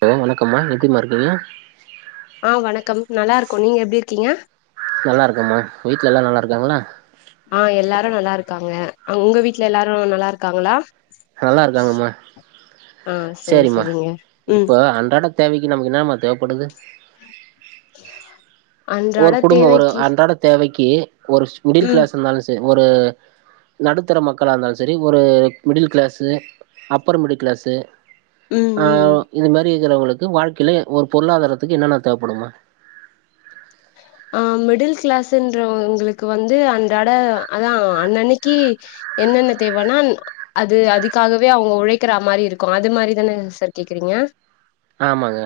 Hello வணக்கம்மா எப்டிமா இருக்கீங்க ஆ வணக்கம் நல்லா இருக்கோ நீங்க எப்டி இருக்கீங்க நல்லாருக்கம்மா வீட்ல எல்லா நல்லா இருக்காங்ளா ஆ எல்லாரு நல்லா இருக்காங்க அங் உங்க வீட்ல எல்லாரு நல்லா இருக்காங்ளா நல்லா இருக்காங்கம்மா ஆ செரி செரிம்மா செரிங்க ம் இப்ப அன்றாட தேவைக்கி நமக்கு இன்னாமா தேவப்படுது ஓர் அன்றாட குடும்போ ஒரு தேவைக்கு அன்றாட தேவைக்கி ஒரு மிடில் ம் கிளாஸ் இருந்தாலு செரி ஒரு நடுத்தர மக்களா இருந்தாலு செரி ஒரு middle class upper middle class ம் ஆ ம் ம். இது மாரி இருக்கிறவங்களுக்கு வாழ்க்கையில ஒரு பொருளாதாரத்துக்கு என்னன்னா தேவைப்படுமா [inaudible] ஆ மிடில் கிளாஸ்ன்றவங்களுக்கு வந்து அன்றாட அதா அன்னன்னைக்கி என்னன்ன தேவன்னா அது அதுக்காகவே அவுங்க உழைக்கிறா மாரி இருக்கு அது மாரிதானே சார் கேக்குறீங்க ஆமாங்க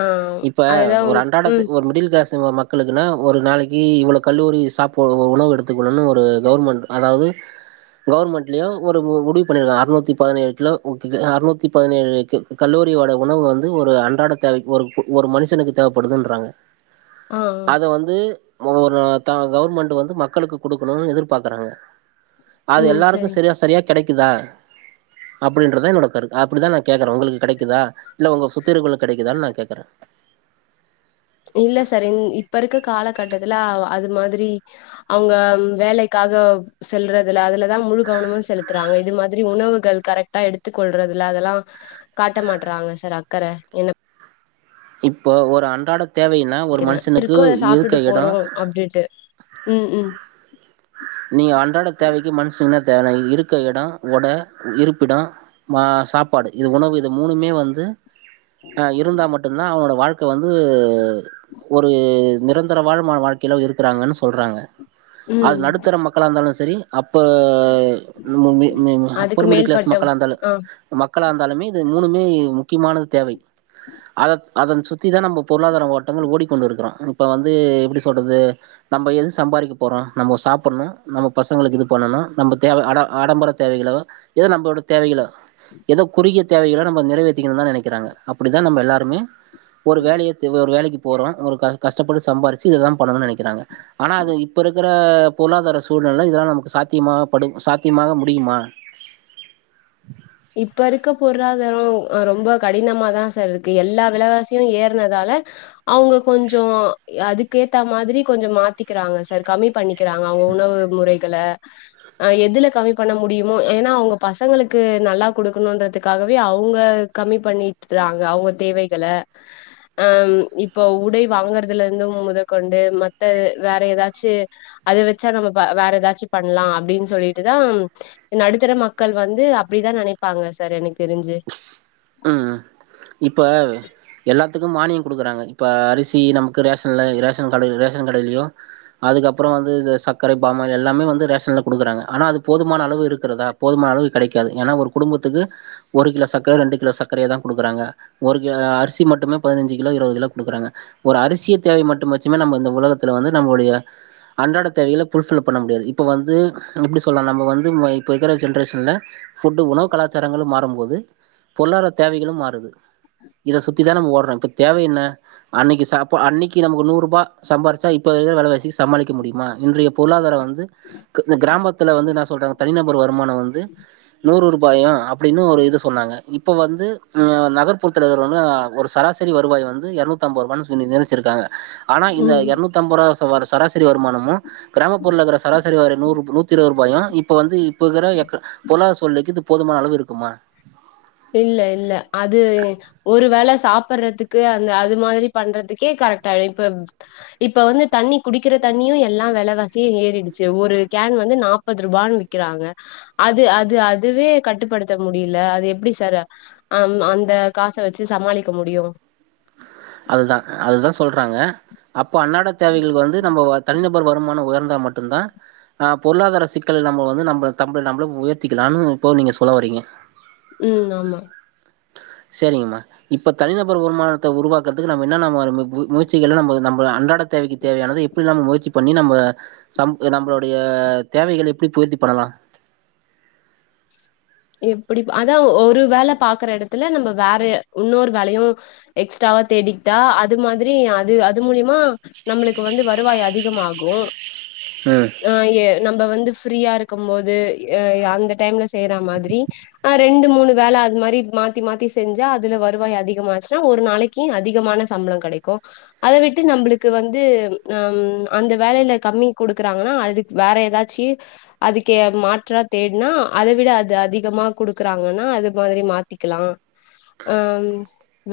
ஆ இப்ப அதுதா ஒரு அன்றாடத்து ம் ஒரு மிடில் கிளாஸ் மக்களுக்குன ஒரு நாளைக்கி இவ்ள கல்லூரி சாப்பு ஒரு உணவு எடுத்துக்கணும்னு ஒரு கவர்மெண்ட் அதாவது கவர்மெண்ட்லியு ஒரு முடிவு பண்ணிருக்கங்க அறுநூத்தி பதினேழு கிலோ [unintelligible] அறுநூத்தி பதினேழு கி கல்லோரி ஓட உணவு வந்து ஒரு அன்றாட தேவைக் ஒரு ஒரு மனுஷனுக்கு தேவைப்படுதுன்றாங்க ஆ அத வந் து [unintelligible] கவர்மெண்ட் வந்து மக்களுக்கு குடுக்கணுன்னு எதிர்பாக்றாங்க அது ம் எல்லாருக்கு சரி செரியா செரியாக் கெடைக்குதா அப்டின்றதா என்னோட கரு அப்டித்தா நா கேக்குறே உங்களுக்கு கெடைக்குதா இல்ல உங்க சுத்தி இருக்ள்கு கெடைக்குதா நா கேக்குறே இல்ல சார் இப்ப இருக்க காலகட்டத்துல அது மாதிரி அவுங்க வேலைக்காக செல்றதுல அதுலதா முழு கவனமு செலுத்துறாங்க இது மாதிரி உணவுகள் கரெக்ட்டா எடுத்துக் கொள்றதுல அதெல்லா காட்ட மாட்றாங்க சார் அக்கற என்ன இப்போ ஒரு அன்றாட தேவைன்னா ஒரு மனுஷனுக்கு இருக்க எடோ அப்டேட்டு ம் ம் நீங்க அன்றாட தேவைக்கி மனுஷனுக்கு என்னா தேவை இருக்க எடோ ஒட இருப்பிடோ மா சாப்பாடு இது உணவு இது மூணுமே வந்து ஆ இருந்தா மட்டுந்தா அவனோட வாழ் க்க வந்து ஒரு நிரந்தரமான்மான வாழ் கிலோ இருக்கிறாங்கன்னு சொல்றாங்க ம் அது நடுத்தர மக்களா இருந்தாலு சரி அப்ப மி மி மி அதுக்கு அப்பர் மிடில் கிளாஸ் மேல்பட்ட மக்களா இருந்தாலு ஆ மக்களா இருந்தாலுமே இது மூணுமே முக்கியமானது தேவை அத அதன் சுத்திதா நம்போ பொருளாதார ஓட்டங்கள் ஓடிக்கொண்டு இருக்கிறோ இப்ப வந்து எப்டி சொல்றது நம்ப எதுக்கு சம்பாதிக்க போறோ நம்போ சாப் புட்ன்னு நம்ப பசங்களுக்கு இது பண்ணணு நம்ப தேவ ஆட ஆடம்பர தேவைகளோ ஏதோ நம்பளோட தேவைகளோ ஏதோ குறுகிய தேவைகளோ நம்ப நிறைவேத்திக்கணுன் தா நெனைக்கிறாங்க அப்புடிதா நம்ப எல்லாருமே ஒரு வேலைய தே ஒரு வேலைக்கி போறோ ஒரு க கஷ்டப்பட்டு சம்பாரிச்சி இதுதா பண்ணணோ நெனைக்கிறாங்க ஆனா அது இப்ப இருக்கற பொருளாதார சூழ்நெல இதெல்லா நமக்கு சாத்தியமாக படு சாத்தியமாக முடியுமா இப்ப இருக்க பொருளாதாரோ அ ரொம்ப கடினமாதா சார் இருக்கு எல்லா விலவாசியு ஏறனதால அவுங்க கொஞ்சோ அதுக்கேத்த மாதிரி கொஞ்சோ மாத்தி க்கிறாங்க சார் கம்மி பண்ணிக்கிறாங்க அவுங்க உணவு முறைகள அ எதுல கம்மி பண்ண முடியுமோ ஏன்னா அவுங்க பசங்களுக்கு நல்லா குடுக்கணுன்றதுக்காகவே அவுங்க கம்மி பண்ணிட்டுறாங்க அவுங்க தேவைகள அ இப்போ உடை வாங்குறதுலருந்து முதற்கொண்டு மத்த வேற ஏதாச்சு அது வெச்சா நம்ம பா வேற ஏதாச்சு பண்லா அப்டின்னு சொல்லிட்டுதா நடுத்தர மக்கள் வந்து அப்டிதா நெனைப்பாங்க சார் எனக்கு தெரிஞ்சு ம் இப்ப எல்லாத்துக்கு மானியோ குடுக்குறாங்க இப்ப அரிசி நமக்கு ரேஷன்ல ரேஷன் கடை ரேஷன் கடையிலயோ அதுக்கப்புறோ வந்து இந்த சர்க்கர பாமாயில் எல்லாமே வந்து ரேஷன்ல குடுக்குறாங்க ஆனா அது போதுமான அளவு இருக்கிறதா போதுமான அளவு கெடைக்காது ஏனா ஒரு குடும்பத்துக்கு ஒரு கிலோ சக்கர ரெண்டு கிலோ சக்கரைய தா குடுக்கறாங்க ஒரு கி அரிசி மட்டுமே பதினஞ்சு கிலோ இருவது கிலோ குடுக்குறாங்க ஒரு அரிசிய தேவை மட்டு வெச்சுமே நம்ம இந்த ஒலகத்துல வந்து நம்மளுடைய அன்றாட தேவைகல ஃபுல்ஃபில் பண்ண முடியாது இப்போ வந்து இப்டி சொல்லலா நம்ம வந்து இப்போ இருக்கிற ஜென்ரேஷன்ல ஃபுட்டு உணவு கலாச்சாரங்களு மாறும்போது பொருளாதார தேவைகளு மாறுது இத சுத்திதா நம்மோ ஓடுறோ இப்ப தேவை என்ன அன்னிக்கி சாப் அன்னிக்கி நமக்கு நூறுபா சம்பாரிச்சா இப்ப இருக்குற வெலவாசிக்கி சமாளிக்க முடியுமா இன்றைய பொருளாதாரோ வந்து க்கு இந்த கிராமத்துல வந்து அன்னா சொல்றாங்க தனிநபர் வருமானோ வந்து நூறு ரூபாயோ அப்டின்னு ஒரு இது சொன்னாங்க இப்போ வந்து அ நகர்புறத்துல இருக்குறவங்களு ஒரு சராசரி வருவாய் வந்து எரநூத்தம்பது ரூபா நிதணிச்சிருக்காங்க ஆனா இந்த ம் எரநூத்தி அம்பரூபா வர சராசரி வருமானமு கிராமப்புறக்கல்ல சராசரி சரி வர நூறு நூத்தி இருவது ரூபாயு இப்ப வந்து இப்போக்கிற எக் பொருளாதார சூல்நெலைக்கு இது போதுமான அளவு இருக்குமா இல்ல இல்ல அது ஒரு வேள சாப் சப்பறதுக்கு அந்த அது மாரி பண்றதுக்கே கரெக்ட்டாயிடு இப்ப இப்ப வந்து தண்ணி குடிக்கிற தண்ணியு எல்லா வெலவாசியு ஏறிடுச்சு ஒரு கேன் வந்து நாப் பது ரூபானு விக்கிறாங்க அது அது அதுவே கட்டுப்படுத்த முடியல அது எப்டி தற ஆம் அந்த காச வச்சு சமாளிக்க முடியு அதுதா அதுதா சொல்றாங்க அப்போ அன்னாட தேவைகள் வந்து நம்ம தனிநபர் வருமானோ உயர்ந்தா மட்டுந்தா அ பொருளாதார சிக்கல் நம்ம வந்து நம்மள தம்புல நம்மள உயர்த்திக்கலான்னு இப்போ நீங்க சொல்ல வறீங்க ம் ஆமா சேரிங்கமா இப்ப தனிநபர் வருமானத்த உருவாக் க்குவதற்கு நம்ப என்னான்னா மாரி மு மு முயற்சிகள் நம்ப நம்ப அன்றாட தேவைக்கு தேவையானது எப்டி நாம்ம முயற்சி பண்ணி நம்ப சம் நம்பளுோடைய தேவைகள்ள எப்டி பூர்த்தி பண்ணலா எப்டி பா அதா ஒரு வேல பாக்குற எடத்துல நம்ம வேற இன்னொரு வேலயு எக்ஸ்ட்ராவா தேடிகிட்டா அது மாதிரி அது அது மூலியமா நம்மளுக்கு வந்து வருவாய் அதிகமாகு ம் ஆ எ நம்ம வந்து ஃப்ரீயா இருக்கும் போது ஏ அந்த டைம்ல செய்யற மாதிரி அ ரெண்டு மூணு வேல அது மாரி மாத்தி மாத்தி செஞ்சா அதுல வருவாய் அதிகமாச்சுனா ஒரு நாளைக் க்கி அதிகமான சம்பளம் கெடைக்கு அத விட்டு நம்மளுக்கு வந்து ம் அந்த வேலயில கம்மி குடுக்குறாங்கன்னா அதுக் வேற ஏதாச்சி அதுக்கு மாற்றா தேட்னா அத விட அது அதிக அதிகமா குடுக்குறாங்கன்னா அது மாரி மாத்திக்கலா ம்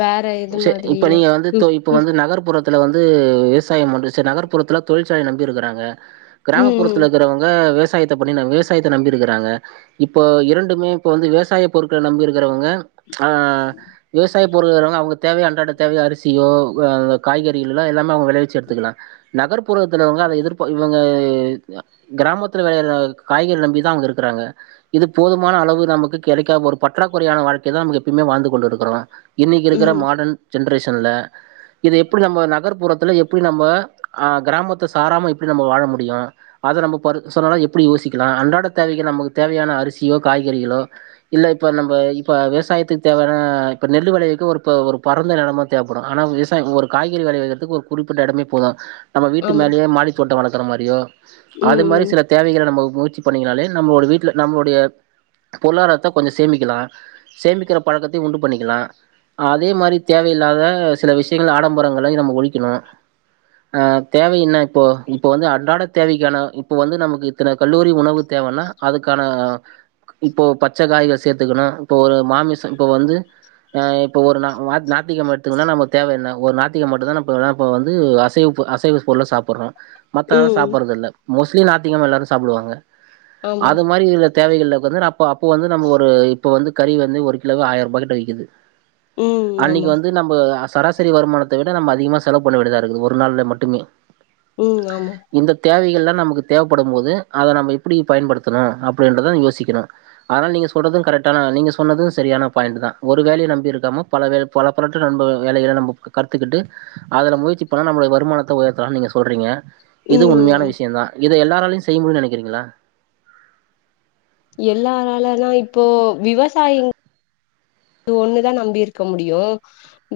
வேற எது செரி இப்ப மாதிரினா நீங்க வந்து ம் தோழி இப்ப வந்து நகர்ப்புறத் துல வந்து விவசாயம் ஒன்று செரி நகர்ப்புறத்துல தொழிற்சாலைய நம்பி இருக்குறாங்க ம் கிராமப்புறத்துலருக்கிறவங்க விவசாயத் பண்ணி விவசாயத்த நம்பி இருக்கிறாங்க இப்போ இரண்டுமே இப்ப வந்து விவசாய பொருட்கள நம்பி இருக்குறவங்க ஆ விவசாய பொருள் இருக்குறவங்க அவங்க தேவை அன்றாட தேவை அரிசியோ அந்த காய்கறிகள்லா எல்லாமே அவ்ங்க வெளைவிச்சு எடுத்துக்கலா நகர்ப்புறத்துலவங்க அத எதிர்ப இவ்ங்க கிராமத்துல வெளையற காய்கறி நம்பிதா அவங்க இருக்குறாங்க இது போதுமான அளவு நமக்கு கிடைக்காம ஒரு பற்றாக்குறையான வாழ்க்கை தா நமக்கு எப்பயுமே வாழ்ந்து கொண்டு இருக்குறோ இன்னைக்கு இருக்குற ம் மாடன் ஜென்ரேஷன்ல இத எப்டி நம்ம நகர்ப்புறத்துல எப்டி நம்ம அ கிராமத்த சாராம எப்டி நம்ம வாழ முடியு அத நம்ம இப்ப [unintelligible] சொன்னாலு எப்டி யோசிக்கலா அன்றாட தேவைக்கு நமக்கு தேவையான அரிசியோ காய்கறிகளோ இல்ல இப்ப நம்ம இப்ப விவசாயத்துக்கு தேவையான இப்ப நெல்ல விளைவுக்கு ஒருப்ப ஒரு பரந்த நெலமா தேவப்படு ஆனா விவசாயோ ஒரு காய்கறி வெலைய வைக்கிறதுக்கு ஒரு குறிப்பிட்ட எடமே போது நம்ம ம் ம் வீட்டு ஆமா மேலயே மாடி தோட்டோ வளக்குற மாரியோ அது ம் மாரி ம் சில தேவைகள நம்ம முயற்சி பண்ணீங்கனாலே நம்ளோட வீட்ல நம்முடைய பொருளாதாரத்த கொஞ்ச சேமிக்கலா சேமிக்கிற பழக்கத்தையு உண்டு பண்ணிக்கலா அதே மாரி தேவையில்லாத சில விஷயங்கள் ஆடம்பரங்களை நம்ம ஒழிக்கணு ஆ தேவ என்ன இப்போ இப்ப வந்து அன்றாட தேவைக்கான இப்போ வந்து நமக்கு க்கிற கல்லூரி உணவு தேவன்னா அதுக்கான இப்போ பச்ச காய்க சேத்துக்கணு இப்போ ஒரு மாமிச இப்போ வந்து இப்போ ஒரு [unintelligible] ஞாயித்துகிழம எடுத்துக்கன்னா நம்ம தேவ என்ன ஒரு ஞாயித்துகிழம மட்டு தா நம்ம இப்ப வந்து அசைவ் பொ அசைவ பொருள சாப்புட்றோ மத்த நாள் ம் சாப்புட்றது இல்ல மோஸ்ட்லி நாத்திகிலமா எல்லாரு சாப்டுவாங்க ஆமா அது மாரி இதுல தேவைகல்ளுக்கு வந்து அப்ப அப்போ வந்து நம்ம ஒரு இப்போ வந்து கறி வந்து ஒரு கிலோக்கு ஆயிரரூபாய கிட்ட விக்குது ம் அன்னைக்கு ஆமா வந்து நம்ம சராசரி வருமானத்த விட நம்ம அதிகமா செலவு பண்ண வேண்டியுதா இருக்குது ஒரு நாள்ல மட்டுமே ம் ஆமா இந்த தேவைகல்லா நமக்கு தேவைப்படும் போது அத நம்ம எப்படி பயன்படுத்தணு அப்டின்றதா யோசிக்கணு அதனா நீங்க சொல்றது கரெக்டான நீங்க சொன்னது சரியான பாயிண்ட் தா ஒரு வேலைய நம்பி இருக்காம பல வே பல பறட்டு நண்ப வேலைகள நம்ம கத்துக்கிட்டு அதல முயற்சி பண்ணனா நம்முடைய வருமானத்த உயர்த்தலா நீங்க சொல்றீங்க இது ம் உண்மையான ஆமா விஷயோ தா இத எல்லாராலயு செய்ய முடியுனு நெனைக்கிறீங்களா எல்லாராலனா இப்போ விவசாயிங் அது ஒன்னுதா நம்பி இருக்க முடியு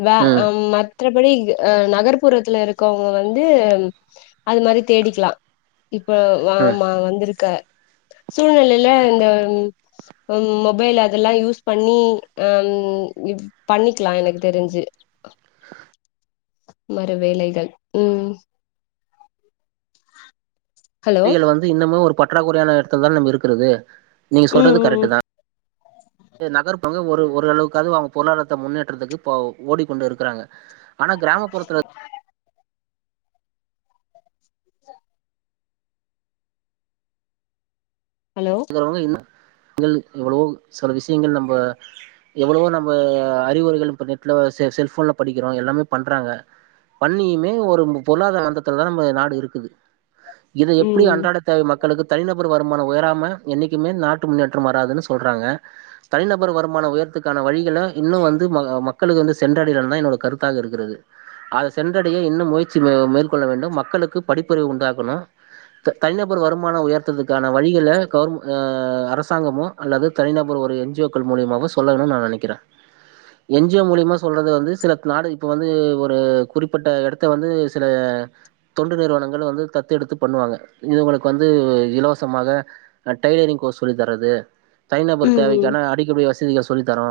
வே அ ம் மத் மற்றபடி அ நகர்ப்புறத்துல இருக்கவங்க வந்து அது மாரி தேடிக்கலா இப்ப வ ஆமா வந்திருக்க சூழ்நிலையில இந்த உங் மொபைல் அதெல்லா யூஸ் பண்ணி உம் பண்ணிக்கலா எனக் தெரிஞ்சு ஒரு வேலைகள் ம் ஹலோ பி எல் வந்து இன்னமு ஒரு பற்றாக்குறையான இடத்துலதான இருக்கிறது நீங்க ம் சொல்றது ம் கரெக்ட் ம். தா ஆ நகர்ப்புங்க ஒரு ஓரளவுக்காவது அவங்க பொருளாதாரத்த முன்னேற்றத்துக்கு ஓடிக்கொண்டு இருக்கிறாங்க ஆனா கிராமப்புறத்தல ஹலோ போக இன்னு [unintelligible] எவ்ளோ சில விஷயங்கள் நம்ப எவ்ளோவோ நம்ம அறிகுரைகள் இப்ப நெட்ல செல்போன்ல படிக்கிறோ எல்லாமே பண்றாங்க பண்ணியுமே ஒரு பொருளாதார மந்தத்துல தா நம்ம நாடு இருக்குது இத ம் எப்டி ம் அன்றாட தேவ மக்களுக்கு தனிநபர் வருமான உயராம என்னைக்குமே நாட்டு முன்னேற்ற வராதுனு சொல்றாங்க தனிநபர் வருமான உயரத்துக்கான வழிகள இன்னு வந்து மக்களுக்கு வந்து சென்றடயலனு தா என்னோட கருத்தாக இருக்கிறது அது சென்றடைய இன்னு முயற்சி மேற்கொள்ள வேண்டு மக்களுக்கு படிப்பறிவு உண்டாக்கணு தனிநபர் வருமான உயர்த்துறத்துக்கான வழிகள கவர் அரசாங்கமோ அல்லது தனிநபர் ஒரு என் ஜி ஓ க்கள் மூலமாவோ சொல்லனுனு நா நெனைக்கறே என் ஜி ஓ மூலியமா சொல்றது வந்து சில நாடு இப்ப வந்து ஒரு குறிப்பிட்ட இடத்த வந்து சில தொண்டு நிறுவனங்கள் வந்து தத்தெடுத்து பண்ணுவாங்க இவங்களுக்கு வந்து இலவசமாக டெய்லரிங் கோர்ஸ் சொல்லி தரது தனிநபர் ம் ம். தேவைக்கான அடிப்படை வசதிகள் சொல்லி தரோ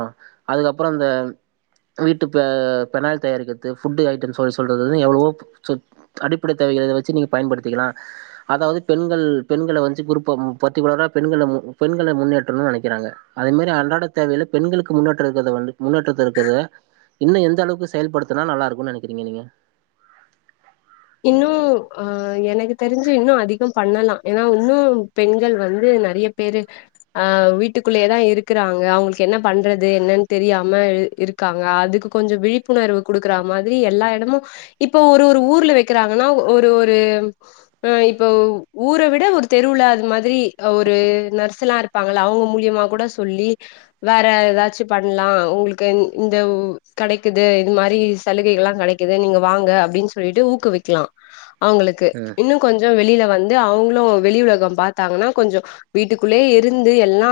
அதுக்கப்புற அந்த வீட்டு பெனாயில் தயாரிக்கிறது ஃபுட்டு ஐட்டம் சொல்ல சொல்றது எவ்ளவோ சொ அடிப்பட தேவைகள வச்சி நீங்க பயன்படுத்திக்கலா அதாவது பெண்கள் பெண்கள வஞ்சி குறுப்ப பற்றிகுலரா பெண்கள பெண்கள முன்னேற்றணும்னு நெனைக்கிறாங்க அதே மாரி அன்றாட தேவைகல பெண்களுக்கு முன்னேற்ற இருக்கத வந்து முன்னேற்ற இருக்கிது இன்னு எந்த அளவுக்கு செயல்படுத்துனா நல்லா இருக்குனு நெனைக்கிறீங்க நீங்க இன்னு ஆ எனக்கு தெரிஞ்சி இன்னு அதிக பண்ணலா ஏன்னா இன்னு பெண்கள் வந்து நெறய பெரு அ வீட்டுக்குள்ளயேதா இருக்கறாங்க அவங்களுக்கு என்ன பண்றது என்னனு தெரியாம இருக்காங்க அதுக்கு கொஞ்ச விழிப்புணர்வு குடுக்கற மாதிரி எல்லா இடமு இப்ப ஒரு ஒரு ஊர்ல வைக் இருக்கிறாங்கனா ஒரு ஒரு ஆ இப்ப ஊர விட ஒரு தெருவுல அது மாதிரி ஒரு நர்சலா இருப் விப்பாங்கள அவங்க மூலியமா கூட சொல்லி வேற ஏதாச்சு பண்லா உங்ளுக்கு இந்த கடைக்குது இது மாரிஸ் சலுகைகல்லா கடைக்குது நீங்க வாங்க அப்டினு சொல்லிட்டு ஊக்குவிக்கலா அவங்ளுக்கு ம் இன்னு கொஞ்ச வெளில வந்து அவங்ளு வெளி உலக பாத்தாங்கனா கொஞ்ச வீட்டுக்குள்ளே இருந்து எல்லா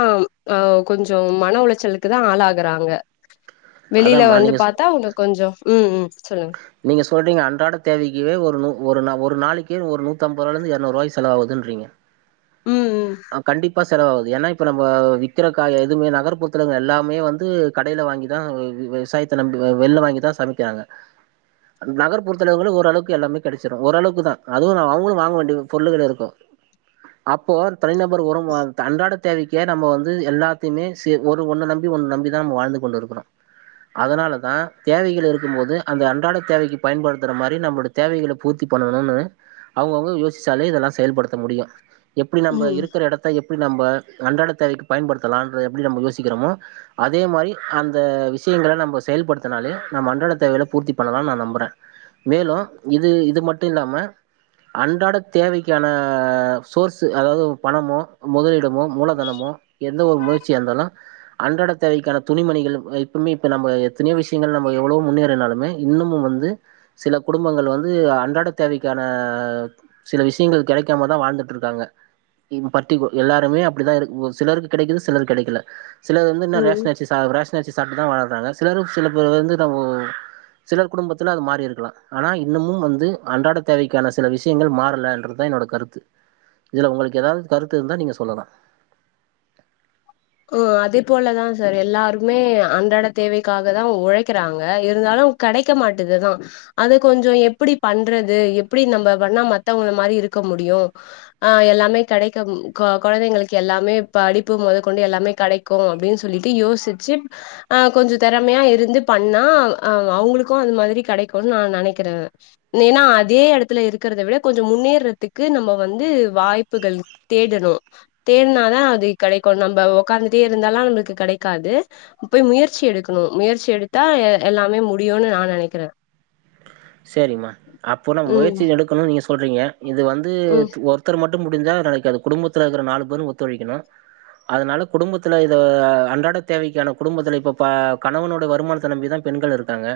அ கொஞ்சோ மன உளைச்சலுக்கு தா ஆளாகறாங்க வெளில அதாம்மா வந்து நீங்க பாத்தா இன்னு கொஞ்ச ம் ம் சொல்லுங் நீங்க சொல்றீங்க அன்றாட தேவைக்கு ஒரு நூ ஒரு ஒரு நாளைக்கே ஒரு நூத்தம்பது ரூவாலருந்து இரநூறுவா செலவாகுதுனு சொல்றிங்க ம் ம் கண்டிப்பா செலவாகுது ஏனா இப்ப நம்ம விக்கிற காய எதுவுமே நகர்புறத்துல எல்லாமே வந்து கடைல வாங்கிதா விவசாயத்த நம்பி வெளில வாங்கிதா சமைக்கிறாங்க நகர்புறத்ளவங்களு ஓரளவுக்கு எல்லாமே கிடைச்சிரு ஓரளவுக்கு தா அது அவங்களு வாங்க வேண்டிய பொருள் கிடையாது இப்ப அப்போ ஒரு தனிநபர் ஒரு அ த அன்றாட தேவைக்கே நம்ம வந்து எல்லாத்தயுமே சே ஒரு ஒண்ண நம்பி ஒண்ண நம்பிதா நம்ம வாழ்ந்து கொண்டு இருக்கிறோ அதனாலதா தேவைகள் இருக்கும்போது அந்த அன்றாட தேவைக்கு பயன்படுத்துற மாரி நம்ப்ளோட தேவைகள பூர்த்தி பண்ணணுன்னு அவுங்கவுங்க யோசிச்சாலே இதெல்லா செயல்படுத்த முடியு எப்படி ம் நம்ப ம் இருக்கிற எடத் த எப்படி நம்ம அன்றாட தேவைக்கு பயன்படுத்தலான்ற எப்படி நம்ம யோசிக்கிறமோ அதே மாரி அந்த விஷியங்கள நம்ம செயல்படுத்தனாலே நம்ம அன்றட தேவைகள பூர்த்தி பண்ணலான் நா நம்புறே மேலு இது இது மட்டு இல்லாம அன்றாட தேவைக்கான சோர்ஸு அதாவது பணமோ முதலிடமோ மூலதனமோ எந்த ஒரு முயற்சிய இருந்தாலு அன்றாட தேவைக்கான துணிமணிகள் அ இப்புமே இப்ப நம்ப எத்தனியோ விஷ்யங்கள் நம்ம எவ்வளோ முன்னேறுனாலுமே இன்னமும் வந்து சில குடும்பங்கள் வந்து அன்றாட தேவைக்கான சில விஷயங்கள் கெடைக்காமதா வாழ்ந்துட்ருக்காங்க இம் பர்டிகு எல்லாருமே அப்படிதா இரு ஒரு சிலருக்கு கெடைக்கிது சிலருக்கு கெடைக்கல சிலர் வந்து இன்னு ம் ரேஷ்னரிசி சாப்புறே ரேஷ்னரிசி சாப்ட்டுதா வாழ்றாங்க சிலரு சில பேரு வந்து நம்போ சிலர் குடும்பத்தில அது மாறி இருக்கலா ஆனா இன்னமும் வந்து அன்றாட தேவைக்கான சில விஷியங்கள் மாறலன்றதா என்னோட கருத்து இதுல உங்களுக்கு எதாவது கருத்து இருந்தா நீங்க சொல்லலா அ அதே போலதா சார் எல்லாருமே அன்றாட தேவைக்காகதா உழைக்கிறாங்க இருந்தாலு கெடைக்க மாட்டுதுதா அத கொஞ்சோ எப்படி பண்றது எப்படி நம்ம பண்ணா மத்தவங்க மாரி இருக்க முடியு அ எல்லாமே கெடைக்கும் கு குழந்தைங்களுக்கு எல்லாமே படிப்பு மொத கொண்டு எல்லாமே கடைக்கு அப்டின் சொல்லிட்டு யோசிச்சு ஆ கொஞ்சோ திறமையா இருந்து பண்ணா அ அவுங்களுக்கு அந்த மாதிரி கடைக்குன் நான நனைக்கிறே ஏனா அதே எடத்துல இருக்கிறதவிட கொஞ்சோ முன்னேறதுக்கு நம்ம வந்து வாய்ப்புகள் தேடணு தேட்னாதா அது கெடைக்கு நம்ப உக்காந்துட்டே இருந்தாலா நம்ப்ளுக்கு கெடைக்காது போய் முயற்சி எடுக்கணு முயற்சி எடுத்தா எ எல்லாமே முடியுனு நா நெனைக்கிறே சரிம்மா அப்போ நா ம் முயற்சி எடுக்கணு நீங்க சொல்றீங்க இது வந்து ம் த் ஒரு த்தர் மட்டு முடிஞ்சா நடக்காது அது குடும்பத்துல இருக்கிற நாலு பேரு ஒத்துழைக்கிணு அதனால குடும்பத்தில இத அன்றாட தேவைக்கான குடும்பத்தில இப்போ ப கணவனோட வருமானத்த நம்பி தா பெண்கள் இருக்காங்க